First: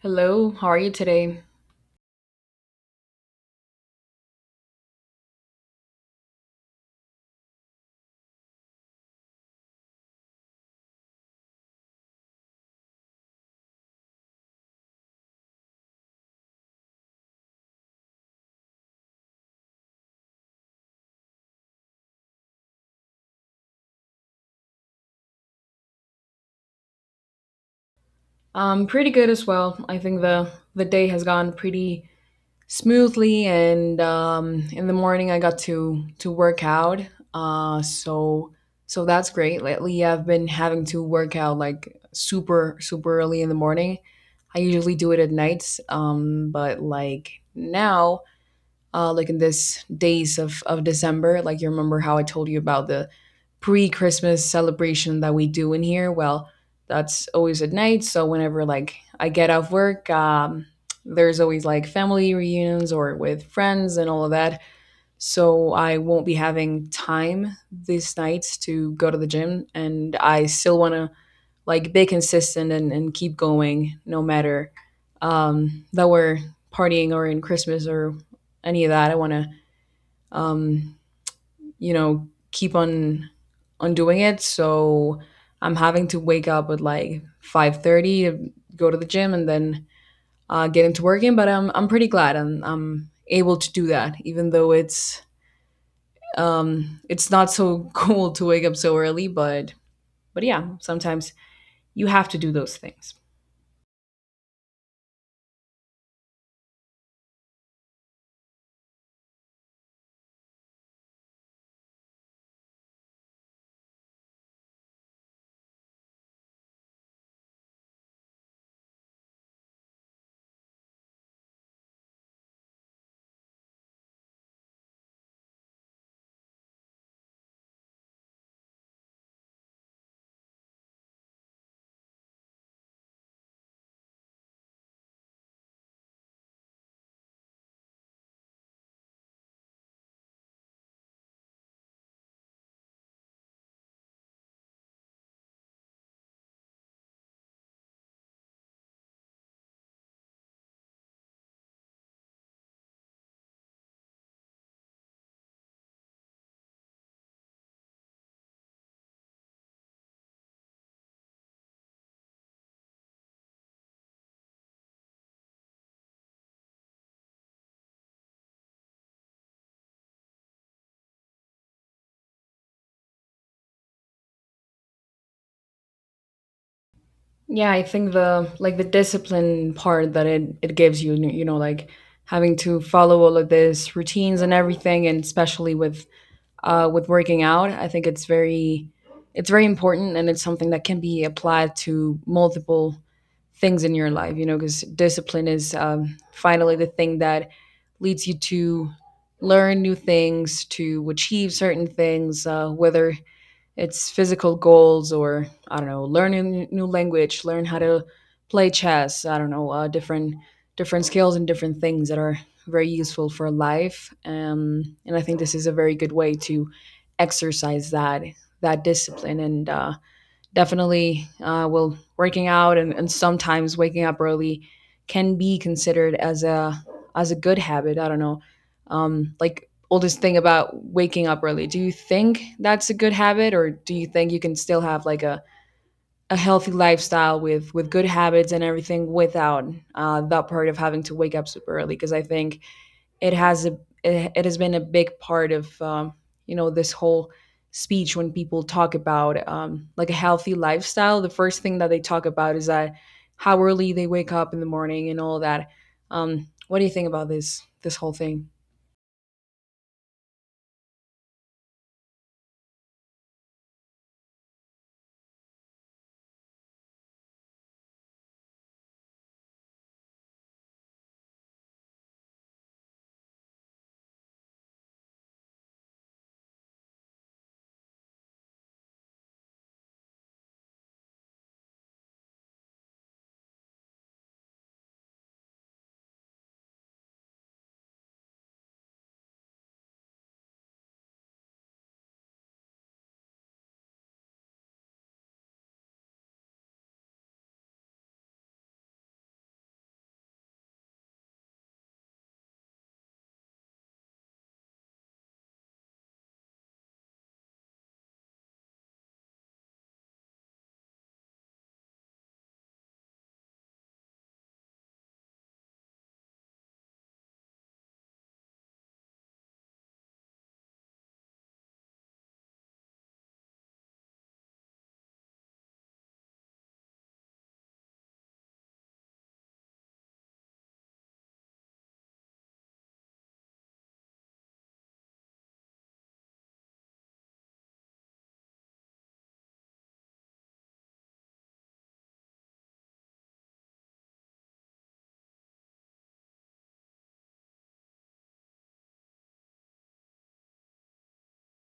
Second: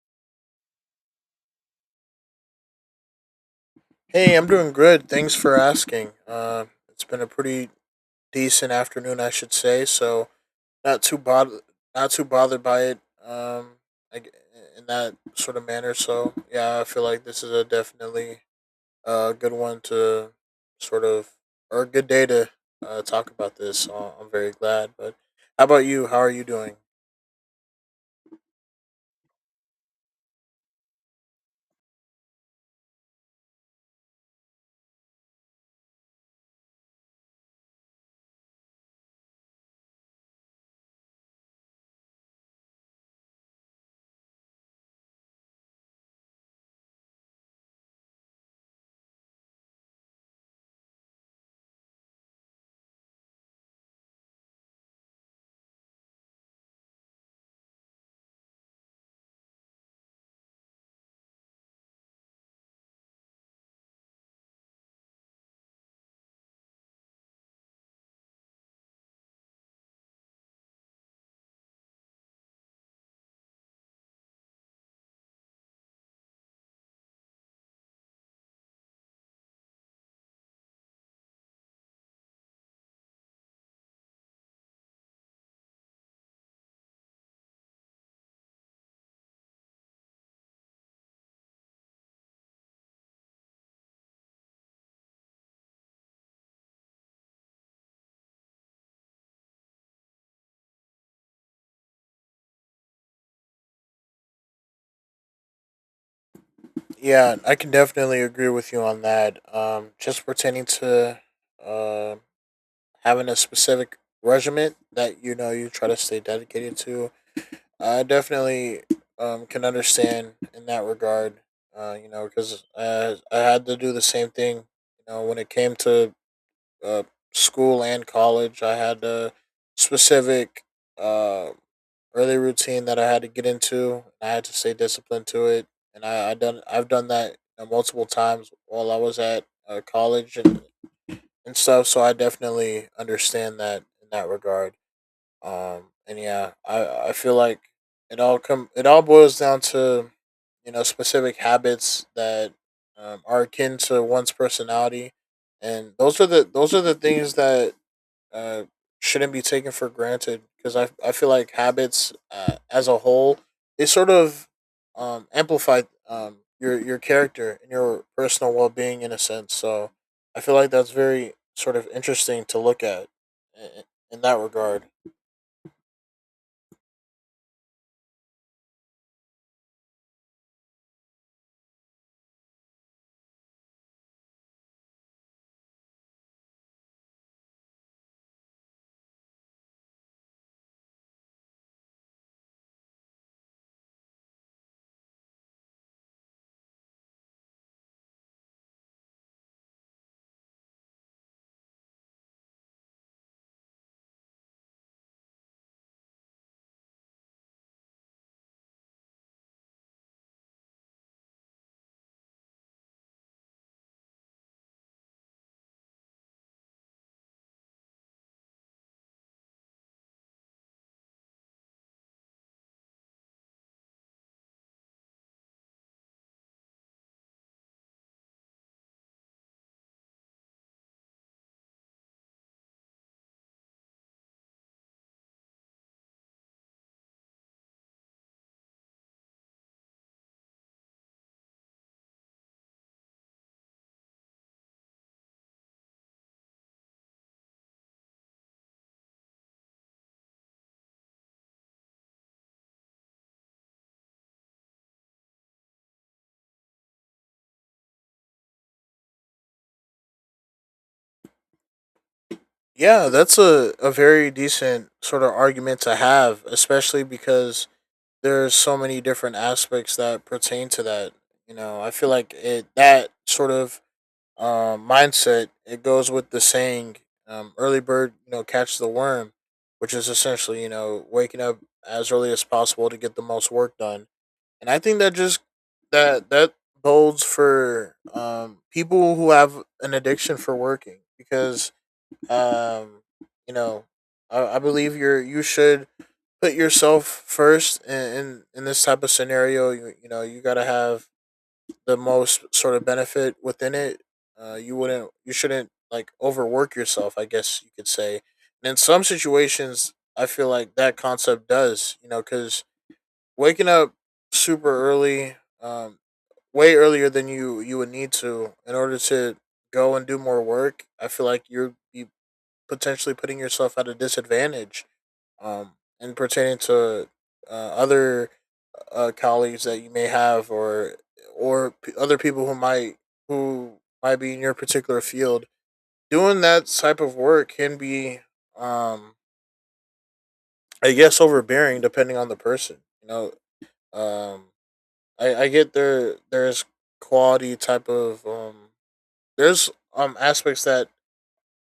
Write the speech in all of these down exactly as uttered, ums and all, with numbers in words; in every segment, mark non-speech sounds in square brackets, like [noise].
Hello, how are you today? Hey, I'm doing good. Thanks for asking. Uh, it's been a pretty decent afternoon, I should say. So not too bothered, not too bothered by it. Um, I g In that sort of manner. So yeah, I feel like this is a definitely a good one to sort of or a good day to uh, talk about this. So I'm very glad. But how about you? How are you doing? Um, pretty good as well. I think the the day has gone pretty smoothly, and um, in the morning I got to to work out. Uh, so so that's great. Lately I've been having to work out like super super early in the morning. I usually do it at nights, um, but like now uh, like in this days of, of December. Like you remember how I told you about the pre-Christmas celebration that we do in here. Well, that's always at night. So whenever like I get off work, um, there's always like family reunions or with friends and all of that. So I won't be having time these nights to go to the gym, and I still want to like be consistent and, and keep going no matter um, that we're partying or in Christmas or any of that. I want to, um, you know, keep on on doing it. So I'm having to wake up at like five thirty, to go to the gym, and then uh, get into working. But I'm I'm pretty glad I'm I'm able to do that, even though it's um, it's not so [laughs] cool to wake up so early. But but yeah, sometimes you have to do those things. Yeah, I can definitely agree with you on that. Um, just pertaining to um having a specific regiment that you know you try to stay dedicated to. I definitely um, can understand in that regard. Uh, you know, because uh, I had to do the same thing. You know, when it came to uh, school and college, I had a specific uh, early routine that I had to get into. And I had to stay disciplined to it, and I, I done I've done that, you know, multiple times while I was at uh, college and and stuff. So I definitely understand that in that regard. Um, and yeah, I I feel like it all come it all boils down to, you know, specific habits that um, are akin to one's personality, and those are the those are the things that uh, shouldn't be taken for granted, because I, I feel like habits, uh, as a whole, they sort of um, amplify um, your your character and your personal well being in a sense. So I feel like that's very sort of interesting to look at i- in that regard. Yeah, I think the like the discipline part that it it gives you, you know, like having to follow all of this routines and everything, and especially with uh, with working out, I think it's very it's very important, and it's something that can be applied to multiple things in your life, you know, because discipline is um, finally the thing that leads you to learn new things, to achieve certain things, uh, whether it's physical goals or I don't know, learn a n- new language, learn how to play chess, I don't know, uh, different different skills and different things that are very useful for life, um, and I think this is a very good way to exercise that that discipline, and uh, definitely uh, well, working out and, and sometimes waking up early can be considered as a as a good habit, I don't know. Um like all this thing about waking up early, do you think that's a good habit, or do you think you can still have like a, a healthy lifestyle with with good habits and everything without uh, that part of having to wake up super early, because I think it has a it, it has been a big part of, um, you know, this whole speech. When people talk about, um, like a healthy lifestyle, the first thing that they talk about is that how early they wake up in the morning and all that. Um, what do you think about this this whole thing? Yeah, that's a, a very decent sort of argument to have, especially because there's so many different aspects that pertain to that. You know, I feel like it that sort of um, mindset, it goes with the saying, um, "Early bird, you know, catches the worm," which is essentially, you know, waking up as early as possible to get the most work done. And I think that just that that bodes for um, people who have an addiction for working, because um, you know, I, I believe you're you should put yourself first in in, in this type of scenario. You, you know, you gotta have the most sort of benefit within it. Uh, you wouldn't, you shouldn't like overwork yourself, I guess you could say. And in some situations, I feel like that concept does, you know, because waking up super early, um, way earlier than you you would need to in order to go and do more work. I feel like you're you potentially putting yourself at a disadvantage, um, and pertaining to uh, other uh, colleagues that you may have, or or p- other people who might who might be in your particular field. Doing that type of work can be, um, I guess, overbearing depending on the person. You know, um, I, I get there. There's quality type of um, there's um aspects that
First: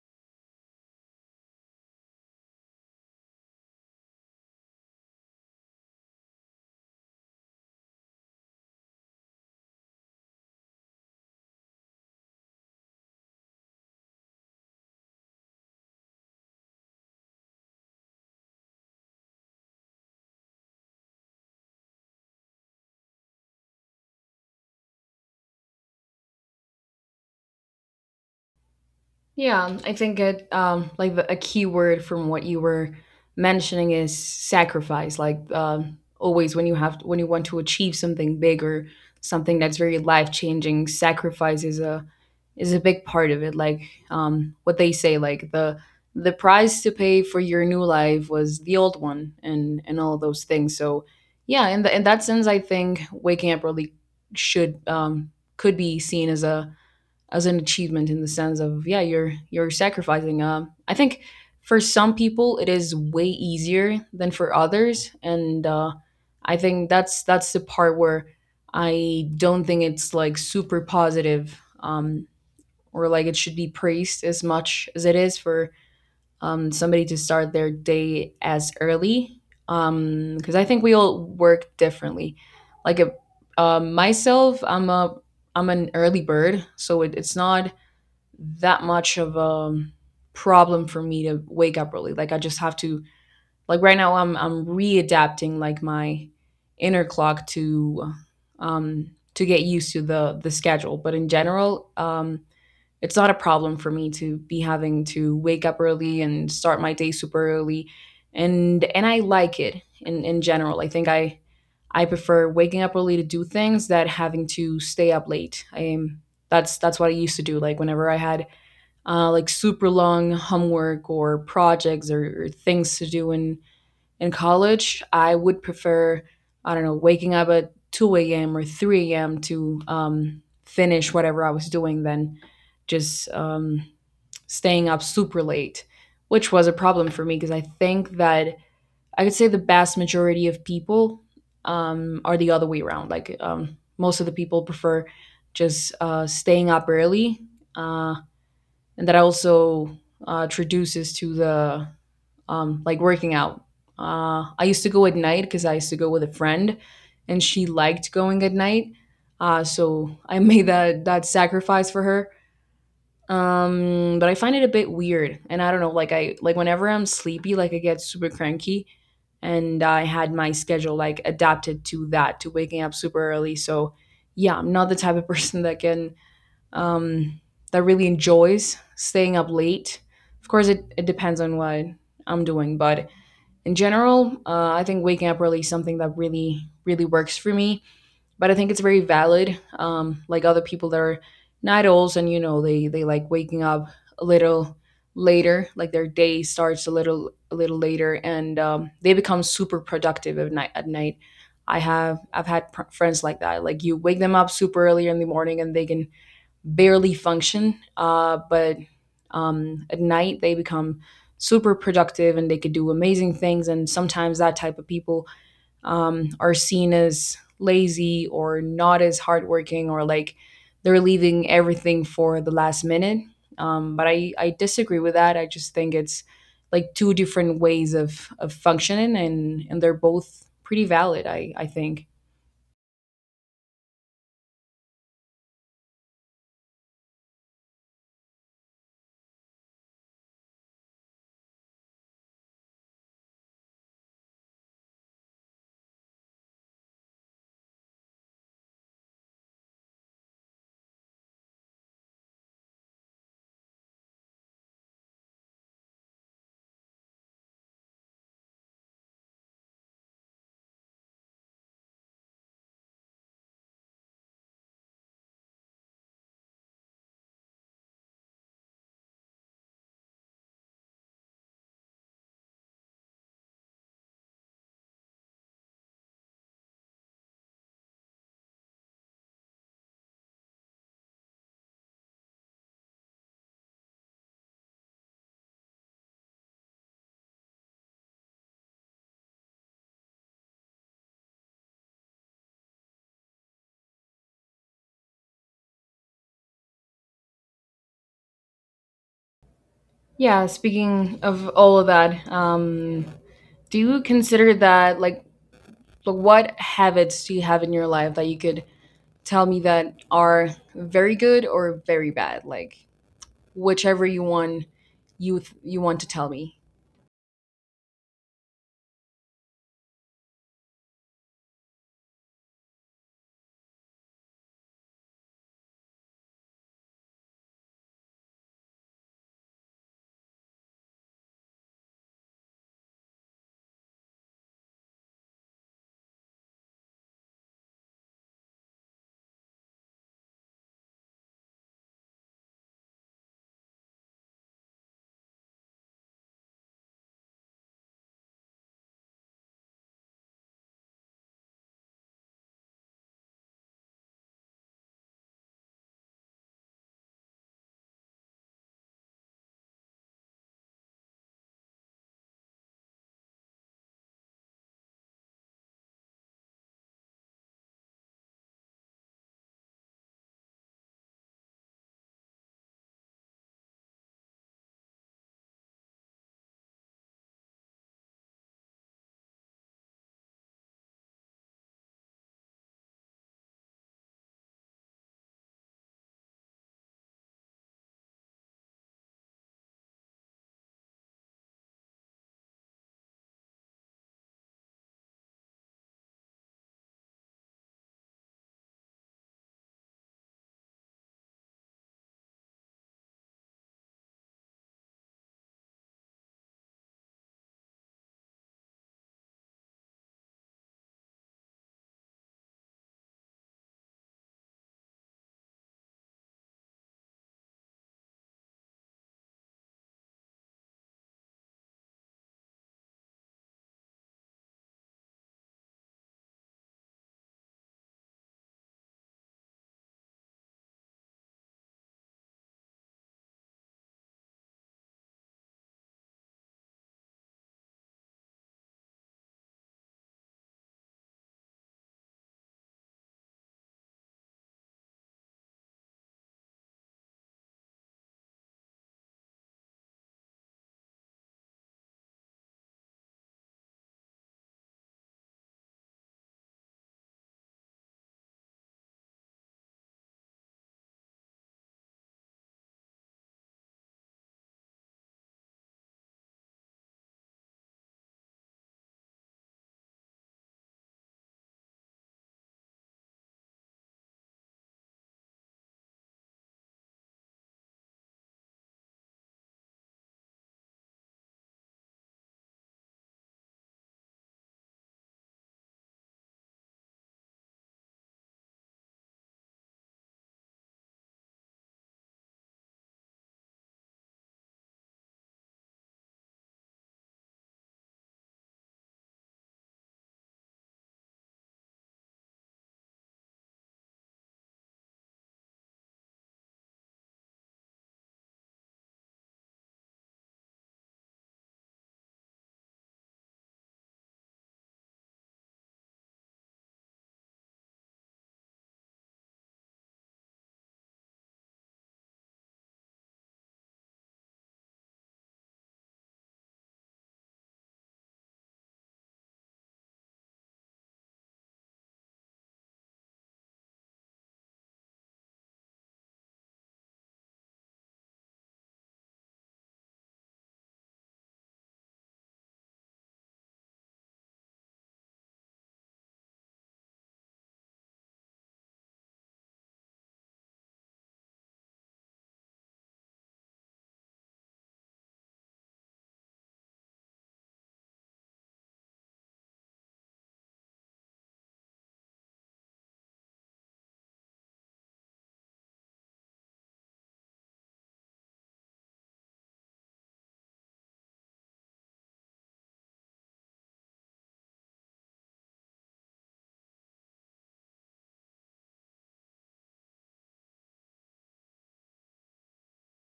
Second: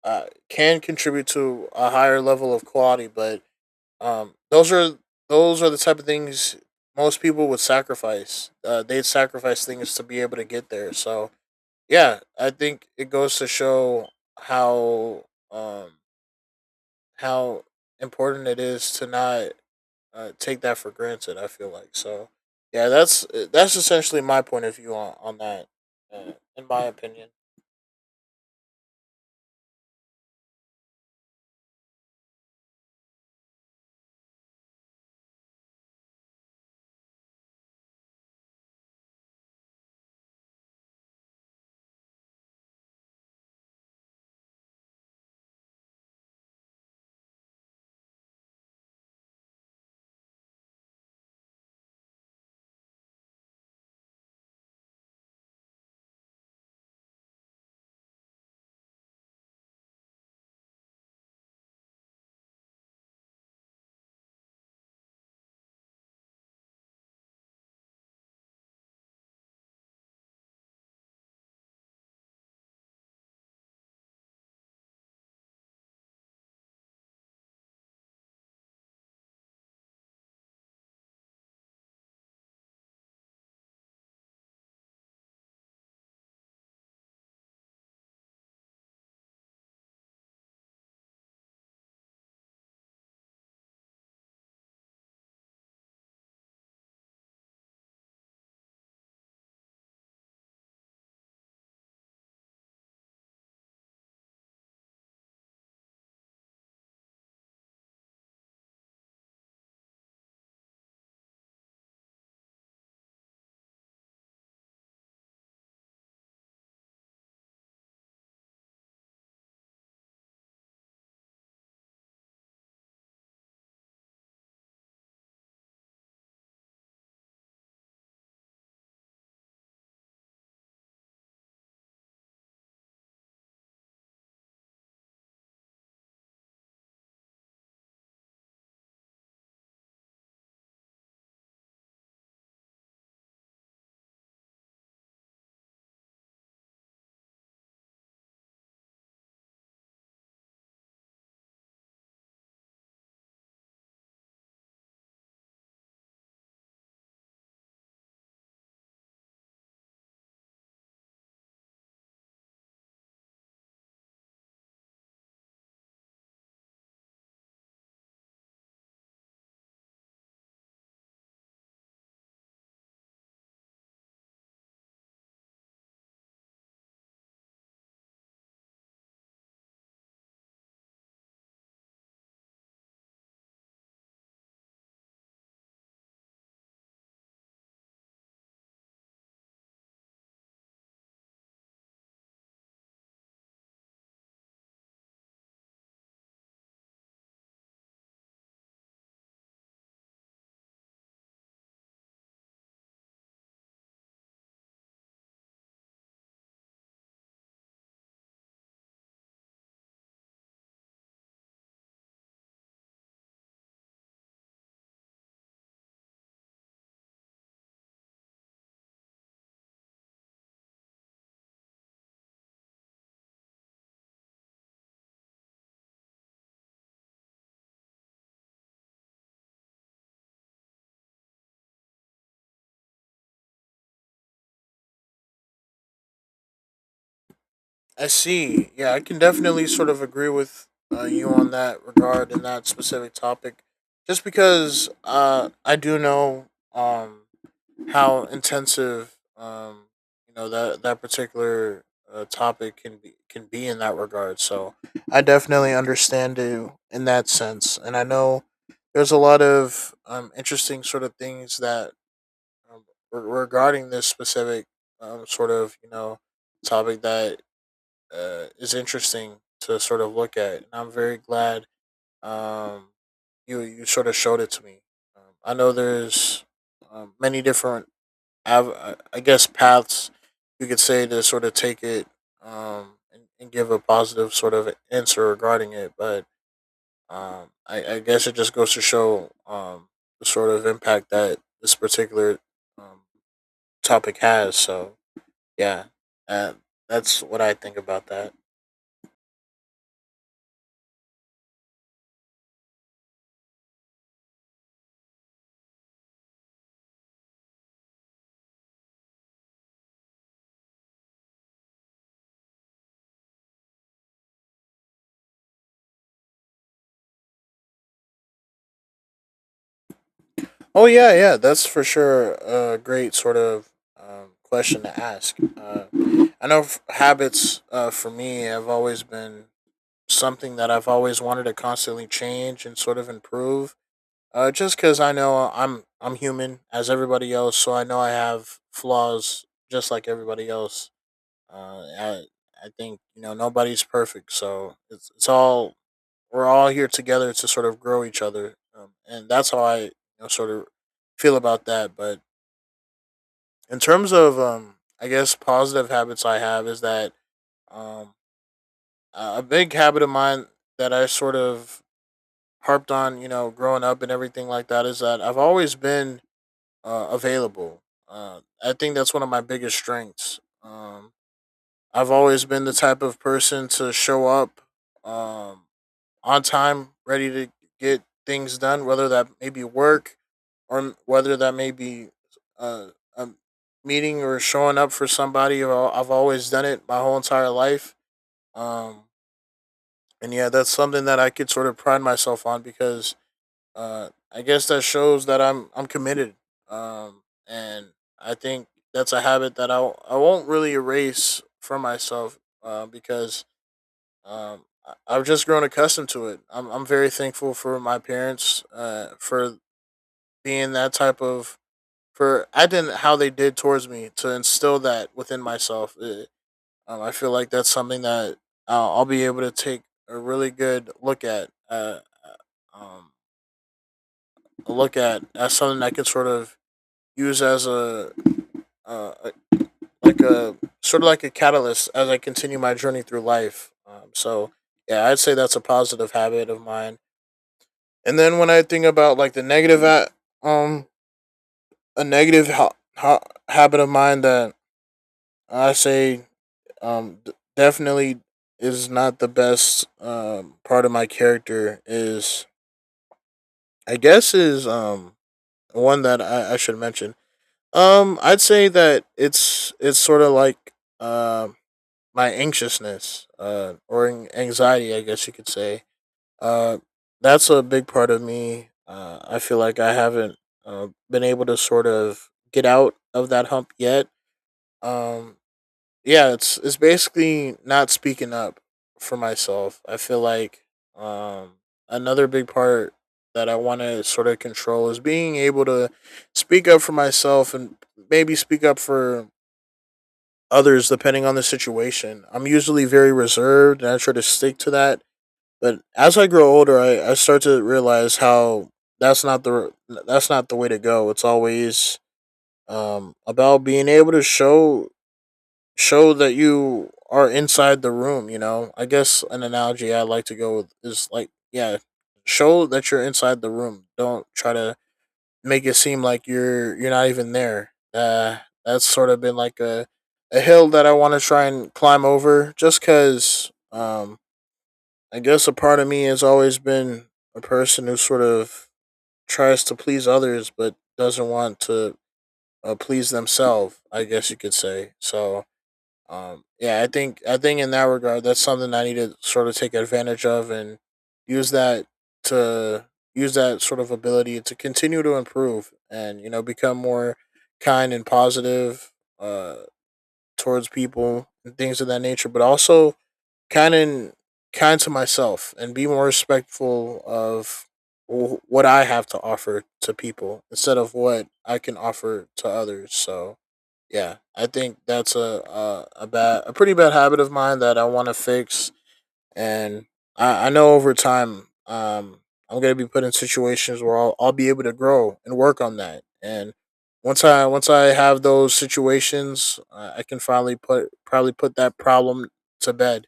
uh, can contribute to a higher level of quality, but Um, those are those are the type of things most people would sacrifice. Uh, they'd sacrifice things to be able to get there. So yeah, I think it goes to show how um how important it is to not uh, take that for granted. I feel like so. Yeah, that's that's essentially my point of view on on that, uh, in my opinion. Yeah, I think it um like the, a key word from what you were mentioning is sacrifice. Like, um always when you have when you want to achieve something big or something that's very life-changing, sacrifice is a is a big part of it. Like um what they say, like the the price to pay for your new life was the old one, and and all those things. So yeah, in the, in that sense, I think waking up early should um could be seen as a as an achievement in the sense of, yeah, you're you're sacrificing. um I think for some people it is way easier than for others, and uh I think that's that's the part where I don't think it's like super positive, um or like it should be praised as much as it is, for um somebody to start their day as early, um because I think we all work differently. Like a, uh, myself, I'm a I'm an early bird, so it, it's not that much of a um, problem for me to wake up early. Like I just have to like right now I'm I'm readapting like my inner clock to um to get used to the the schedule. But in general, um it's not a problem for me to be having to wake up early and start my day super early. And and I like it in in general. I think I I prefer waking up early to do things that having to stay up late. I am, that's that's what I used to do. Like whenever I had, uh, like super long homework or projects or, or things to do in in college, I would prefer I don't know, waking up at two a m or three a m to um, finish whatever I was doing, than just um, staying up super late, which was a problem for me, because I think that I could say the vast majority of people, um, are the other way around. Like, um, most of the people prefer just uh, staying up early. Uh, and that also uh, traduces to the, um, like working out. Uh, I used to go at night because I used to go with a friend, and she liked going at night. Uh, so I [laughs] made that that sacrifice for her. Um, but I find it a bit weird, and I don't know. Like I like whenever I'm sleepy, like I get super cranky, and I had my schedule like adapted to that, to waking up super early. So yeah, I'm not the type of [laughs] person that can um, that really enjoys staying up late. Of course, it, it depends on what I'm doing, but in general, uh, I think waking up early is something that really, really works for me. But I think it's very valid. Um, like other people that are night owls, and you know, they they like waking up a little later, like their day starts a little a little later, and um, they become super productive at night. At night, I have I've had pr- friends like that. Like you wake them up super early in the morning, and they can barely function. Uh, but um, at night, they become super productive, and they could do amazing things. And sometimes that type of people, um, are seen as lazy or not as hardworking, or like they're leaving everything for the last minute. Um, but I, I disagree with that. I just think it's like two different ways of, of functioning, and, and they're both pretty valid, I, I think. I see. Yeah, I can definitely sort of agree with uh, you on that regard and that specific topic, just because uh, I do know um, how intensive um, you know that that particular uh, topic can be can be in that regard. So I definitely understand you in that sense, and I know there's a lot of um, interesting sort of things that um, re- regarding this specific um, sort of, you know, topic that uh, is interesting to sort of look at, and I'm very glad um, you you sort of showed it to me. Um, I know there's um, many different, av- uh, I guess, paths you could say to sort of take it, um, and, and give a positive sort of answer regarding it, but um, I, I guess it just goes to show um, the sort of impact that this particular um, topic has. So yeah, uh, that's what I think about that. Yeah, speaking of all of that, um, do you consider that like like, what habits do you have in your life that you could tell me that are very good or very bad? Like whichever you want, you th- you want to tell me. Oh yeah, yeah, that's for sure a great sort of um, question to ask. Uh, I know f- habits, uh, for me, have always been something that I've always wanted to constantly change and sort of improve. Uh, just because I know I'm I'm human as everybody else, so I know I have flaws just like everybody else. Uh, I I think, you know, nobody's perfect, so it's it's all we're all here together to sort of grow each other, um, and that's how I, you know, sort of feel about that. But in terms of, um, I guess positive habits I have is that um, a big habit of mine that I sort of harped on, you know, growing up and everything like that, is that I've always been uh, available. Uh, I think that's one of my biggest strengths. Um, I've always been the type of person to show up um, on time, ready to get things done, whether that may be work or whether that may be a, a meeting or showing up for somebody. I've always done it my whole entire life. Um, and yeah, that's something that I could sort of pride myself on, because uh, I guess that shows that I'm I'm committed. Um, and I think that's a habit that I, I won't really erase for myself, uh, because um, I- I've just grown accustomed to it. I'm I'm very thankful for my parents, uh, for being that type of for acting how they did towards me to instill that within myself. Uh um, I feel like that's something that I'll, I'll be able to take a really good look at, uh, uh, um, a look at as something I can sort of use as a, uh, a- like a sort of like a catalyst as I continue my journey through life. Um, so yeah, I'd say that's a positive habit of mine. And then when I think about like the negative, a- um, a negative ha- ha- habit of mine that I say, um, d- definitely is not the best um part of my character is I guess is um one that I, I should mention. Um, I'd say that it's it's sort of like um my anxiousness, uh, or an- anxiety, I guess you could say. Uh, that's a big part of me. Uh, I feel like I haven't uh, been able to sort of get out of that hump yet. Um, yeah, it's it's basically not speaking up for myself. I feel like um, another big part that I want to sort of control is being able to speak up for myself and maybe speak up for others depending on the situation. I'm usually very reserved and I try to stick to that, but as I grow older, I, I start to realize how that's not the that's not the way to go. It's always um, about being able to show show that you are inside the room. You know, I guess an analogy I like to go with is like, yeah, show that you're inside the room. Don't try to make it seem like you're you're not even there. Uh, that's sort of been like a a hill that I want to try and climb over, just because um, I guess a part of me has always been a person who sort of tries to please others but doesn't want to uh, please themselves, I guess you could say. So, um, yeah, I think I think in that regard, that's something I need to sort of take advantage of and use that to use that sort of ability to continue to improve and, you know, become more kind and positive uh, towards people and things of that nature. But also kind and kind to myself and be more respectful of what I have to offer to people instead of what I can offer to others. So yeah, I think that's a a, a bad a pretty bad habit of mine that I want to fix, and I, I know over time, um, I'm gonna be put in situations where I'll, I'll be able to grow and work on that. And once I once I have those situations, uh, I can finally put probably put that problem to bed,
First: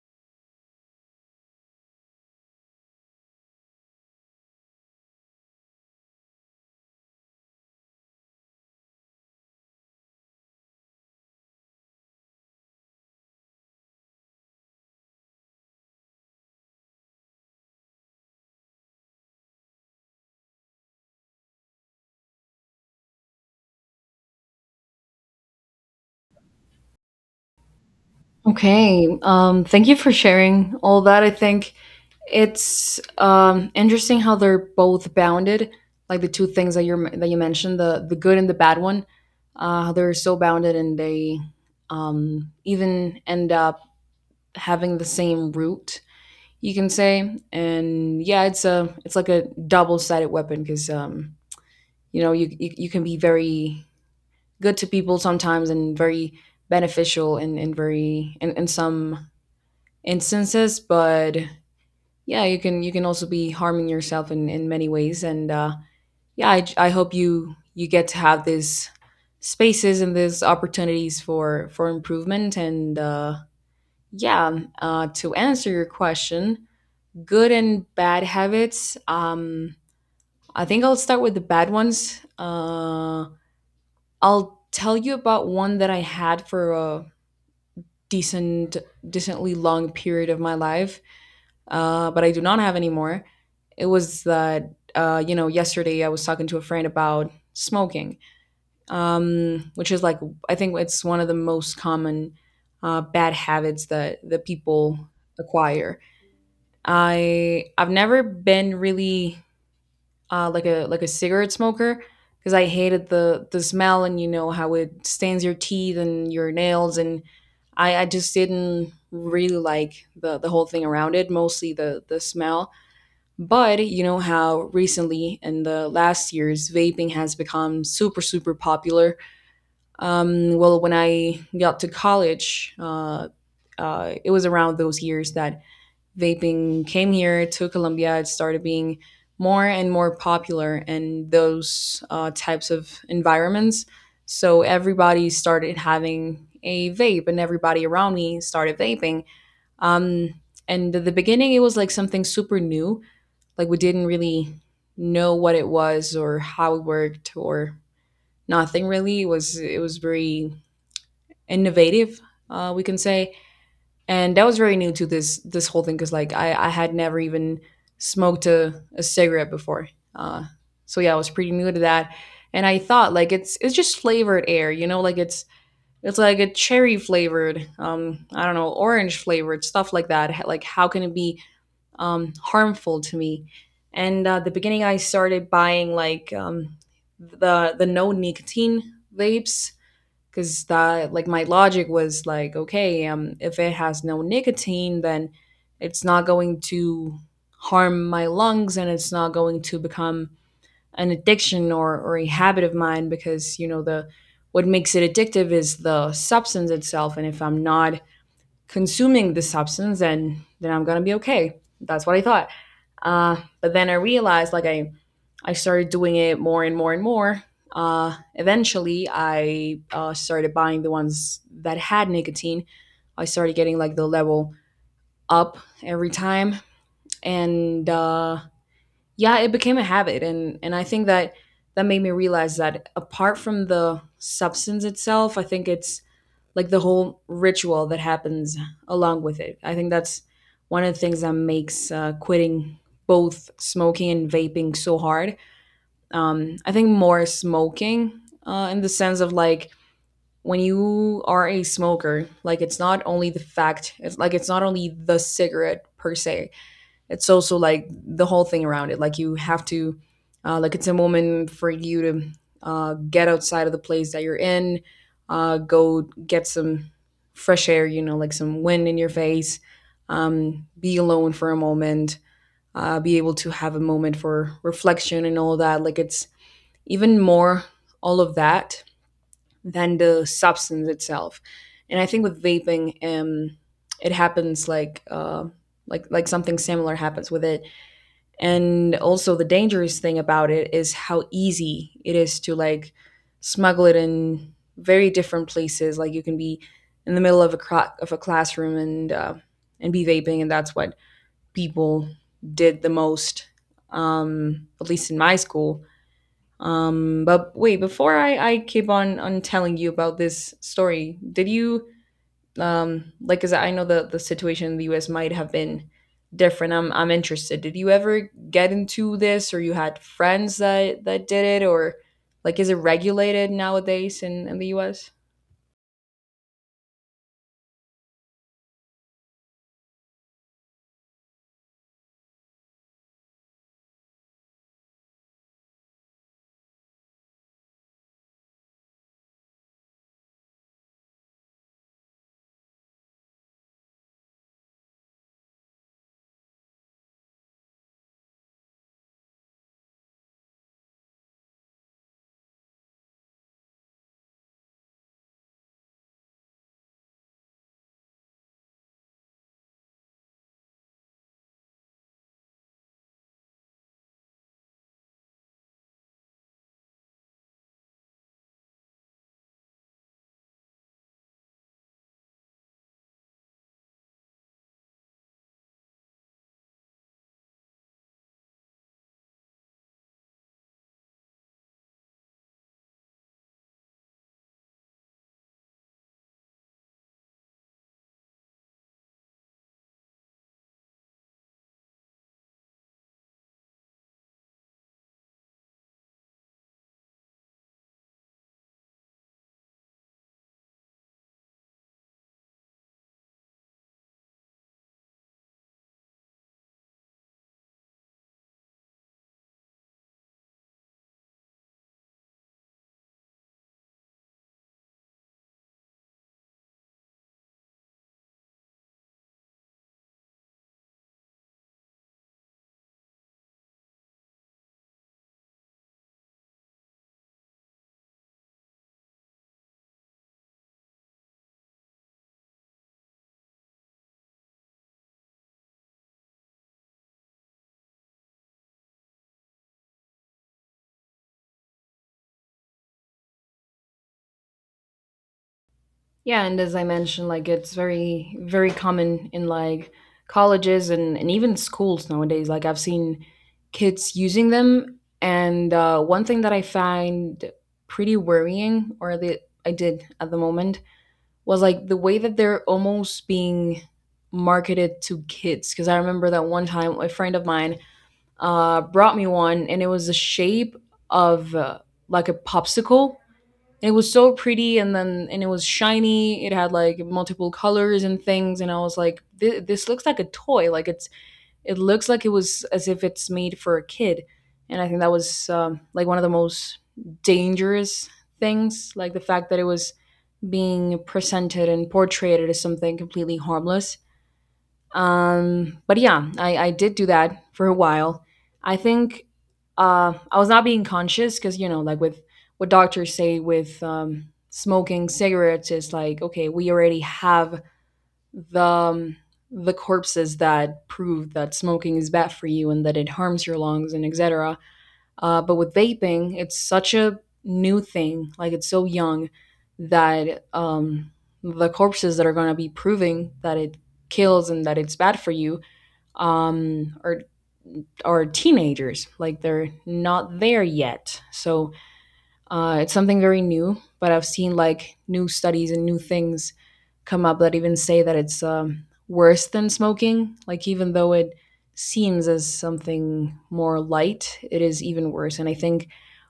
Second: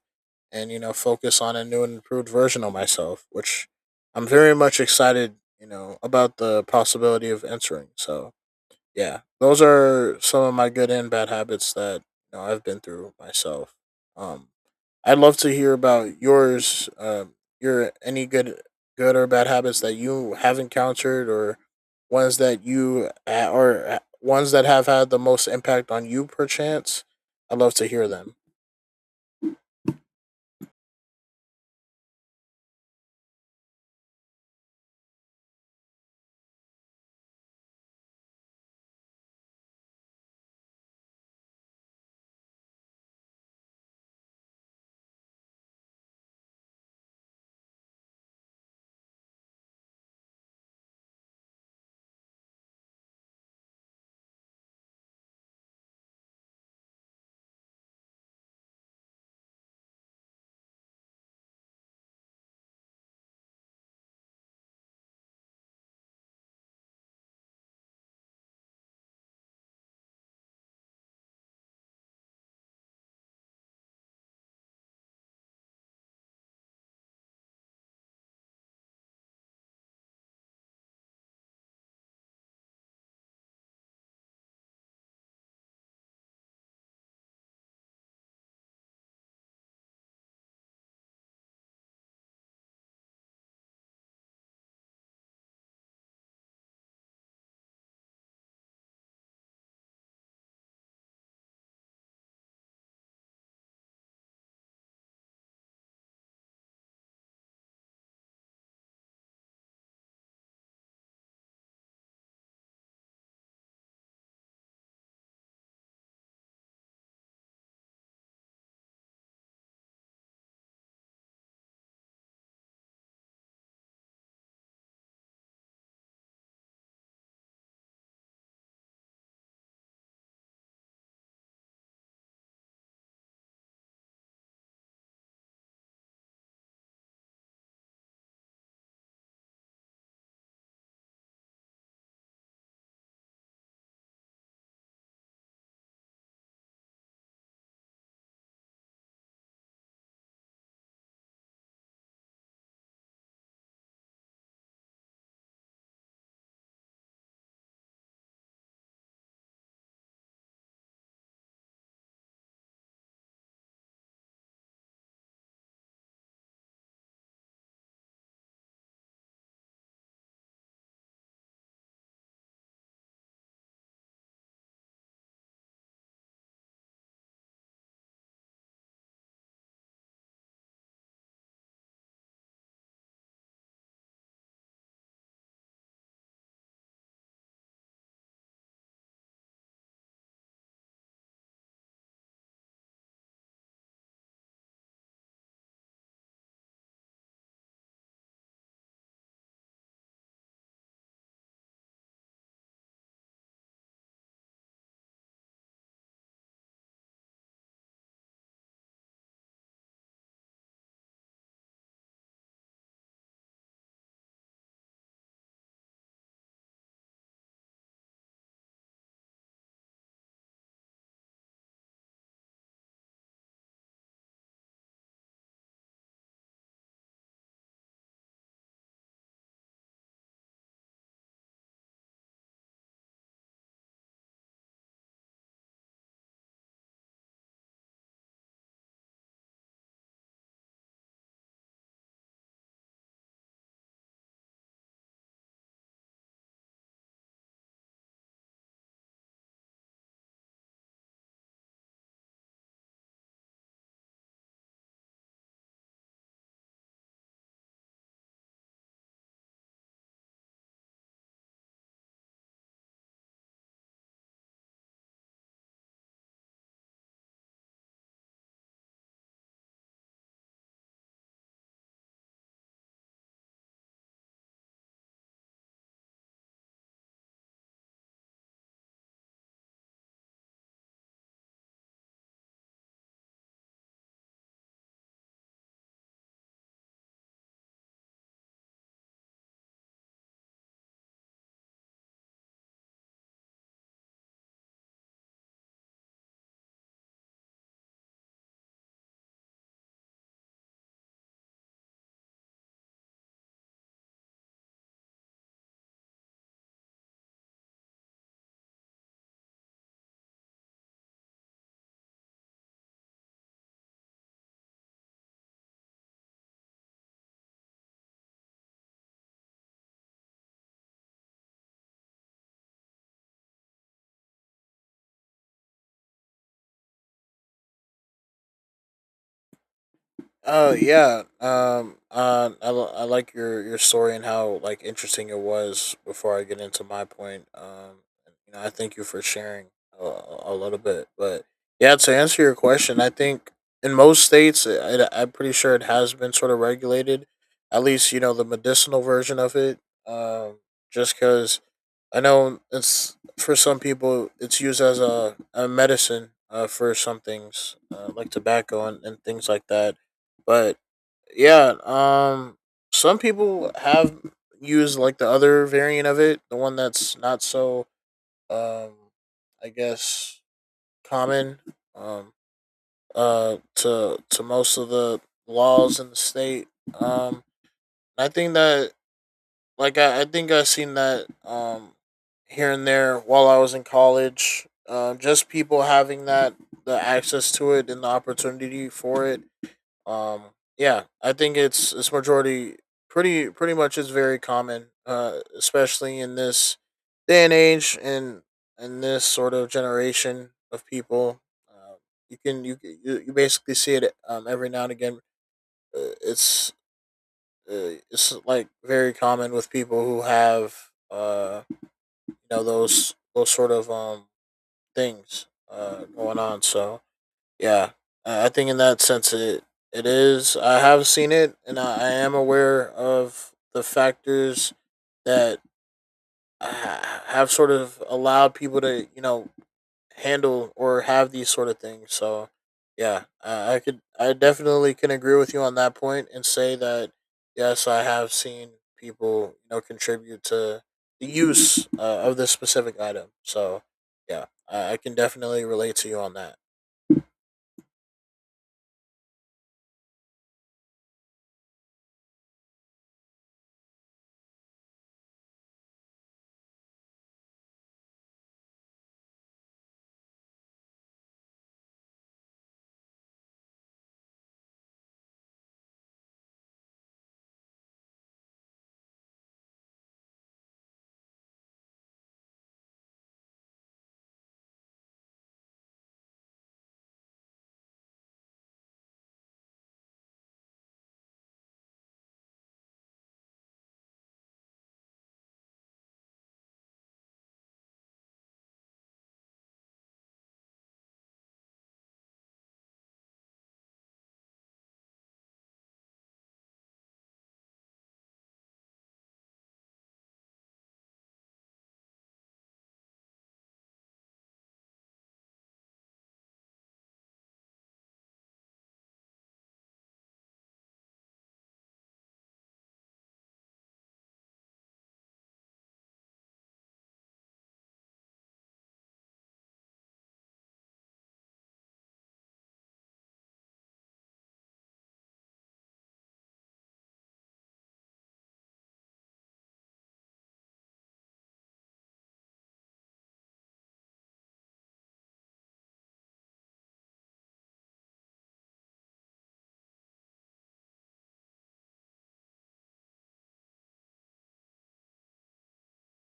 and, you know, focus on a new and improved version of myself, which I'm very much excited, you know, about the possibility of entering. So yeah, those are some of my good and bad habits that, you know, I've been through myself. Um, I'd love to hear about yours. Um, your any good, good or bad habits that you have encountered, or ones that you uh, or uh, ones that have had the most impact on you, perchance? I'd love to hear them. Okay. Um, thank you for sharing all that. I think it's um, interesting how they're both bounded, like the two things that you are that you mentioned, the the good and the bad one. Uh, how they're so bounded, and they um, even end up having the same root, you can say. And yeah, it's a it's like a double sided weapon, because um, you know, you, you you can be very good to people sometimes, and very beneficial in in very in, in some instances, but yeah, you can you can also be harming yourself in in many ways. And uh, yeah, I I hope you you get to have these spaces and these opportunities for for improvement, and uh yeah, uh to answer your question, good and bad habits. Um, I think I'll start with the bad ones. Uh, I'll tell you about one that I had for a decent, decently long period of my life, uh, but I do not have anymore. It was that, uh, you know, yesterday I was talking to a friend about smoking, um, which is like, I think it's one of the most common uh, bad habits that, that people acquire. I I've never been really uh, like a like a cigarette smoker, because I hated the the smell, and you know how it stains your teeth and your nails, and I I just didn't really like the the whole thing around it, mostly the the smell. But you know how recently in the last years vaping has become super super popular. Um, well, when I got to college, uh, uh, it was around those years that vaping came here to Colombia. It started being more and more popular in those uh, types of environments. So everybody started having a vape, and everybody around me started vaping. Um, and at the beginning, it was like something super new. Like we didn't really know what it was or how it worked or nothing really. It was it was very innovative, uh, we can say, and that was very new to this this whole thing, because like I I had never even smoked a, a cigarette before. Uh, so yeah, I was pretty new to that, and I thought like it's it's just flavored air, you know, like it's it's like a cherry flavored, um, I don't know, orange flavored stuff like that. H- Like how can it be um, harmful to me? And uh, the beginning, I started buying like um, the the no nicotine vapes because that like my logic was like, okay, um if it has no nicotine, then it's not going to harm my lungs and it's not going to become an addiction or, or a habit of mine because, you know, the what makes it addictive is the substance itself, and if I'm not consuming the substance and then I'm gonna be okay. That's what I thought. Uh, but then I realized like I I started doing it more and more and more. Uh, eventually, I uh, started buying the ones that had nicotine. I started getting like the level up every time, and uh, yeah, it became a habit. And and I think that that made me realize that apart from the substance itself, I think it's like the whole ritual that happens along with it. I think that's one of the things that makes uh, quitting both smoking and vaping so hard. Um, I think more smoking uh, in the sense of like when you are a smoker, like it's not only the fact, it's like it's not only the cigarette per se, it's also like the whole thing around it. Like you have to, uh, like it's a moment for you to uh, get outside of the place that you're in, uh, go get some fresh air, you know, like some wind in your face, um, be alone for a moment, uh, be able to have a moment for reflection and all that. Like it's even more all of that than the substance itself. And I think with vaping, um, it happens like uh, like like something similar happens with it, and also the dangerous thing about it is how easy it is to like smuggle it in very different places. Like you can be in the middle of a cro- of a classroom and uh, and be vaping, and that's what people did the most, um, at least in my school. Um, but wait, before I, I keep on on telling you about this story, did you um, like, cause I know the the situation in the U S might have been different. I'm I'm interested. Did you ever get into this, or you had friends that that did it, or like, is it regulated nowadays in in the U S? Oh yeah. Um. Uh. I, li- I like your your story and how like interesting it was. Before I get into my point, um, you know, I thank you for sharing a, a a little bit. But yeah, to answer your question, I think in most states, I, I- I'm pretty sure it has been sort of regulated. At least you know the medicinal version of it. Um. Just because I know it's for some people it's used as a, a medicine uh, for some things uh, like tobacco and, and things like that. But yeah, um, some people have used like the other variant of it, the one that's not so um, I guess common, um, uh, to to most of the laws in the state. Um, I think that like I, I think I seen that um here and there while I was in college. Um, just people having that the access to it and the opportunity for it. Um, yeah, I think it's it's majority pretty pretty much is very common, uh, especially in this day and age and in this sort of generation of people. Uh, you can you you you basically see it um, every now and again. Uh, It's uh, it's like very common with people who have uh you know those those sort of um things uh going on. So yeah, I I think in that sense it it is. I have seen it, and I, I am aware of the factors that ha- have sort of allowed people to you know handle or have these sort of things. So, yeah, uh, I could, I definitely can agree with you on that point and say that yes, I have seen people, you know, contribute to the use uh, of this specific item. So, yeah, I, I can definitely relate to you on Yeah, that. and as I mentioned, like it's very, very common in like colleges and, and even schools nowadays. Like I've seen kids using them. And uh, one thing that I find pretty worrying, or that I did at the moment, was like the way that they're almost being marketed to kids. Because I remember that one time a friend of mine uh, brought me one, and it was the shape of uh, like a popsicle. It was so pretty, and then and it was shiny. It had like multiple colors and things, and I was like, this, this looks like a toy. Like it's it looks like it was as if it's made for a kid. And I think that was um, like one of the most dangerous things, like the fact that it was being presented and portrayed as something completely harmless. Um, but yeah, I, I did do that for a while. I think uh, I was not being conscious because, you know, like with what doctors say with um, smoking cigarettes is like, okay, we already have the, um, the corpses that prove that smoking is bad for you and that it harms your lungs and et cetera. Uh, but with vaping, it's such a new thing, like it's so young that um, the corpses that are going to be proving that it kills and that it's bad for you um, or are teenagers, like they're not there yet. So uh, it's something very new, but I've seen like new studies and new things come up that even say that it's um, worse than smoking, like even though it seems as something more light, it is even worse. And I think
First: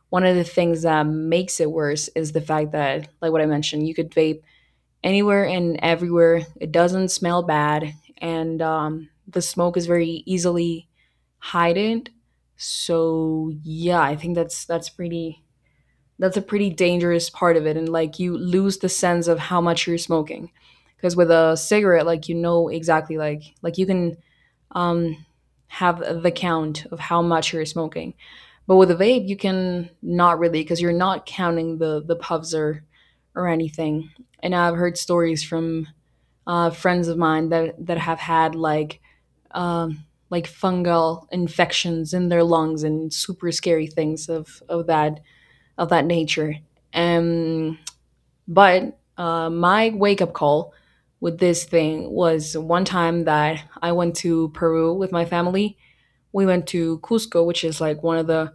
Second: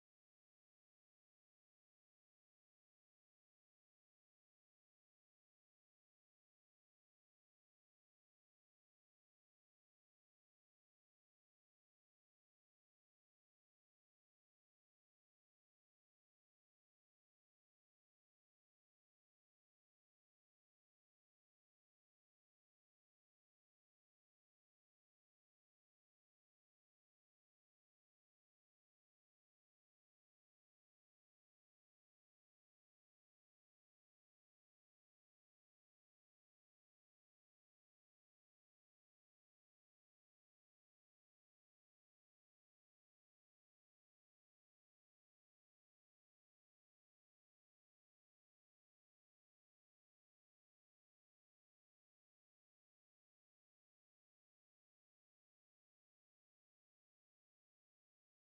one of the things that makes it worse is the fact that, like what I mentioned, you could vape anywhere and everywhere. It doesn't smell bad, and um, the smoke is very easily hidden. So yeah, I think that's that's pretty that's a pretty dangerous part of it, and like you lose the sense of how much you're smoking, because with a cigarette, like you know exactly like like you can um, have the count of how much you're smoking. But with a vape, you can not really because you're not counting the the puffs or or anything. And I've heard stories from uh, friends of mine that that have had like um, like fungal infections in their lungs and super scary things of of that of that nature. Um, but uh, my wake up call with this thing was one time that I went to Peru with my family. We went to Cusco, which is like one of the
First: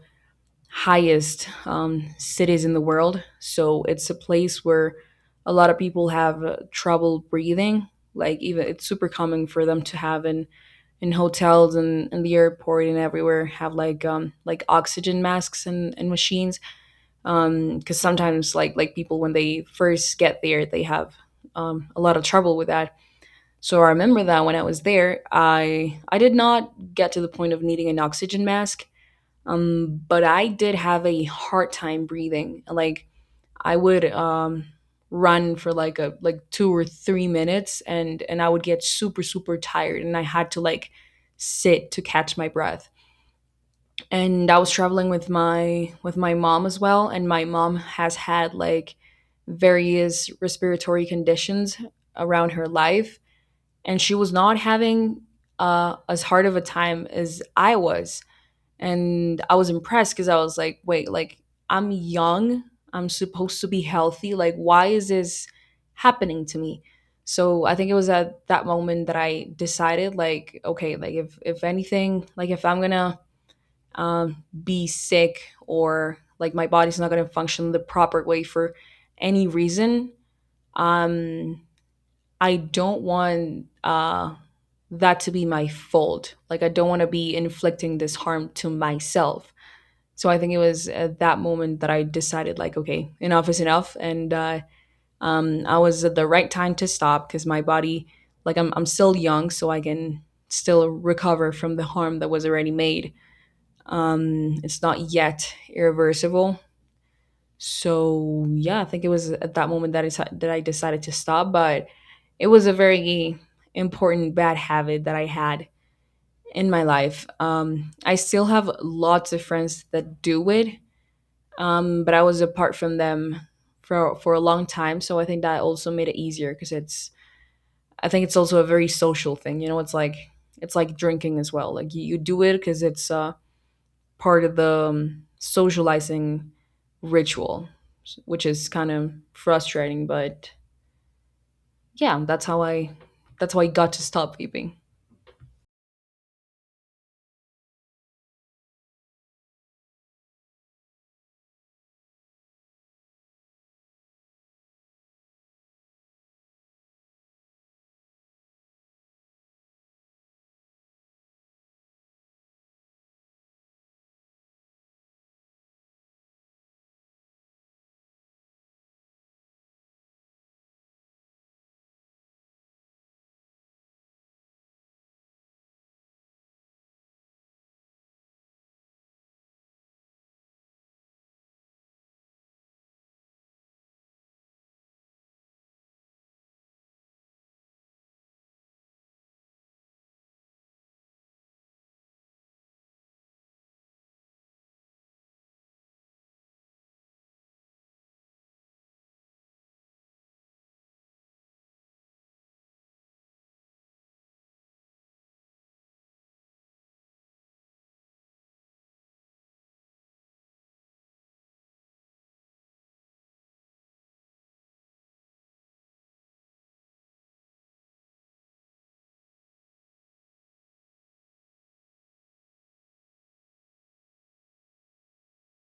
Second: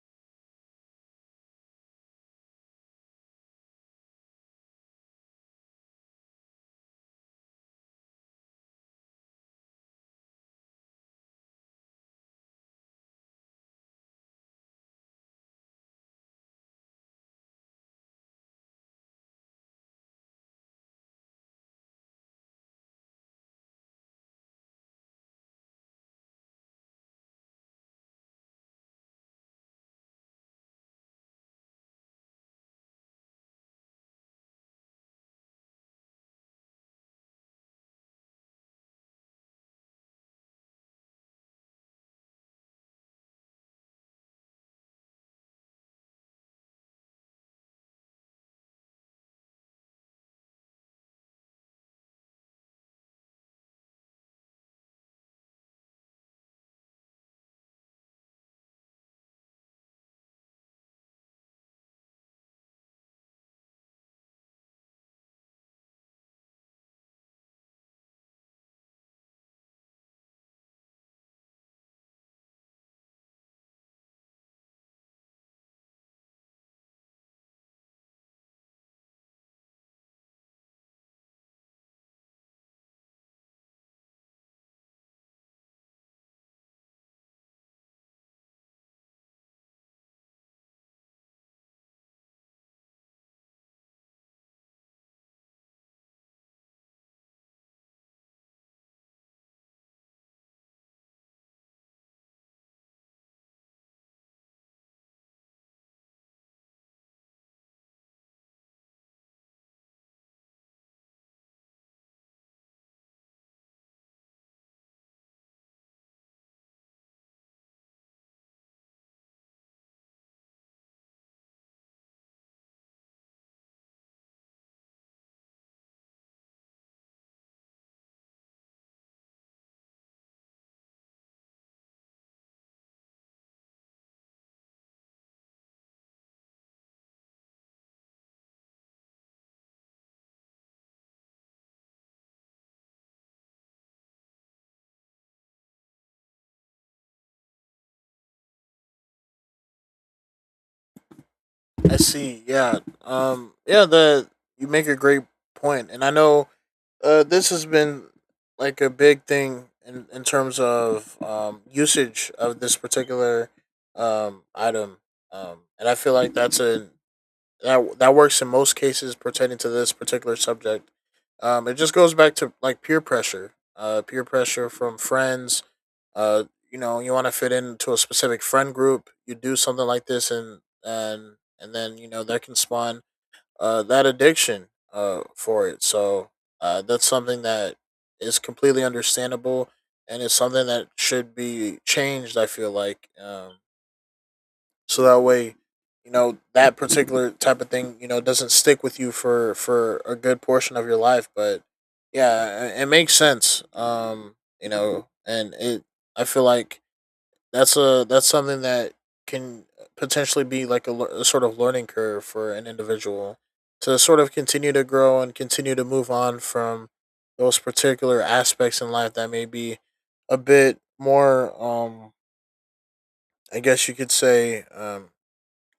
highest um, cities in the world. So it's a place where a lot of people have uh, trouble breathing. Like even it's super common for them to have in in hotels and in the airport and everywhere have like um like oxygen masks and, and machines um because sometimes like like people when they first get there they have um, a lot of trouble with that. So I remember that when I was there, I I did not get to the point of needing an oxygen mask. Um, but I did have a hard time breathing. Like I would um, run for like a like two or three minutes, and and I would get super super tired, and I had to like sit to catch my breath. And I was traveling with my with my mom as well, and my mom has had like various respiratory conditions around her life, and she was not having uh, as hard of a time as I was. And I was impressed because I was like, wait, like I'm young, I'm supposed to be healthy. Like why is this happening to me? So I think it was at that moment that I decided, like, okay, like if if anything, like if I'm gonna um, be sick or like my body's not gonna function the proper way for any reason, um I don't want uh that to be my fault. Like I don't want to be inflicting this harm to myself. So I think it was at that moment that I decided, like, okay, enough is enough, and uh, um, I was at the right time to stop because my body, like, I'm I'm still young, so I can still recover from the harm that was already made. Um, it's not yet irreversible. So yeah, I think it was at that moment that I deci- that I decided to stop, but it was a very important bad habit that I had in my life. Um, I still have lots of friends that do it, um, but I was apart from them for for a long time. So I think that also made it easier because it's I think it's also a very social thing. You know, it's like it's like drinking as well. Like you, you do it because it's uh, part of the um, socializing ritual, s- which is kind of frustrating. But yeah, that's how I that's how I got to stop vaping. I see. Yeah, um, yeah, the you make a great point, and I know Uh, this has been like a big thing in, in terms of um, usage of this particular um, item, um, and I feel like that's a that that works in most cases pertaining to this particular subject. Um, it just goes back to like peer pressure, uh, peer pressure from friends. Uh, you know, you want to fit into a specific friend group. You do something like this, and and and then you know that can spawn uh, that addiction uh, for it. So uh, that's something that is completely understandable, and it's something that should be changed. I feel like um, so that way, you know, that particular type of thing, you know, doesn't stick with you for for a good portion of your life. But yeah, it, it makes sense. Um, you know, and it. I feel like that's a that's something that can potentially be like a, lear- a sort of learning curve for an individual to sort of continue to grow and continue to move on from those particular aspects in life that may be a bit more um I guess you could say um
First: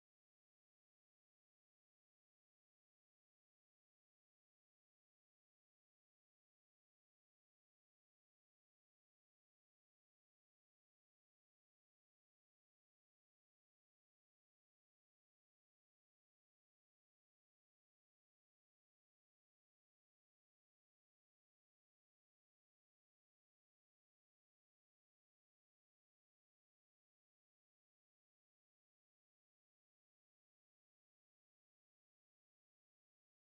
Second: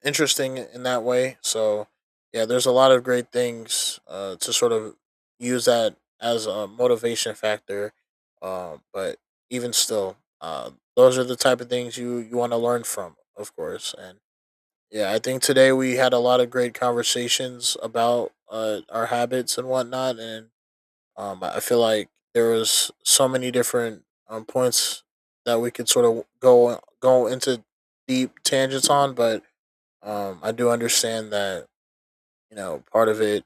interesting in that way. So yeah, there's a lot of great things uh, to sort of use that as a motivation factor. Uh, but even still, uh, those are the type of things you you want to learn from, of course. And yeah, I think today we had a lot of great conversations about uh, our habits and whatnot. And um, I feel like there was so many different um, points that we could sort of go go into deep tangents on, but um, I do understand that you know part of it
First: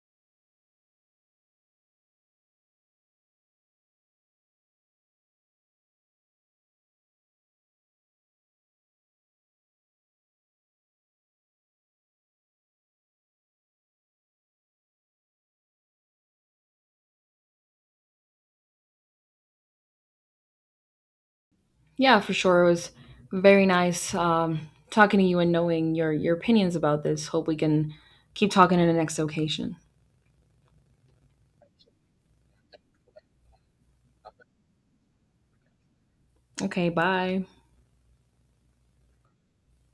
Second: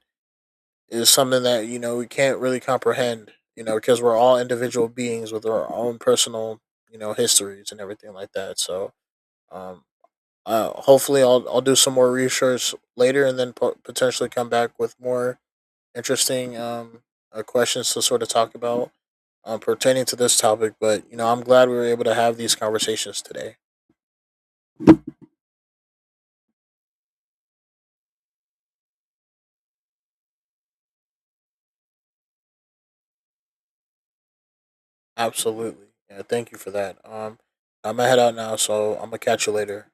is something that you know we can't really comprehend. You know, because we're all individual beings with our own personal you know histories and everything like that. So, um, uh, hopefully, I'll I'll do some more research later and then po- potentially come back with more interesting um uh, questions to sort of talk about um, pertaining to this topic. But you know, I'm glad we were able to Yeah, for have these sure, it was conversations today. very nice um, talking to you and knowing your your opinions about this. Hope we can keep talking in the next occasion. Absolutely, yeah. Thank you for Okay, that. Um, bye. I'm gonna head out now, so I'm gonna catch you later.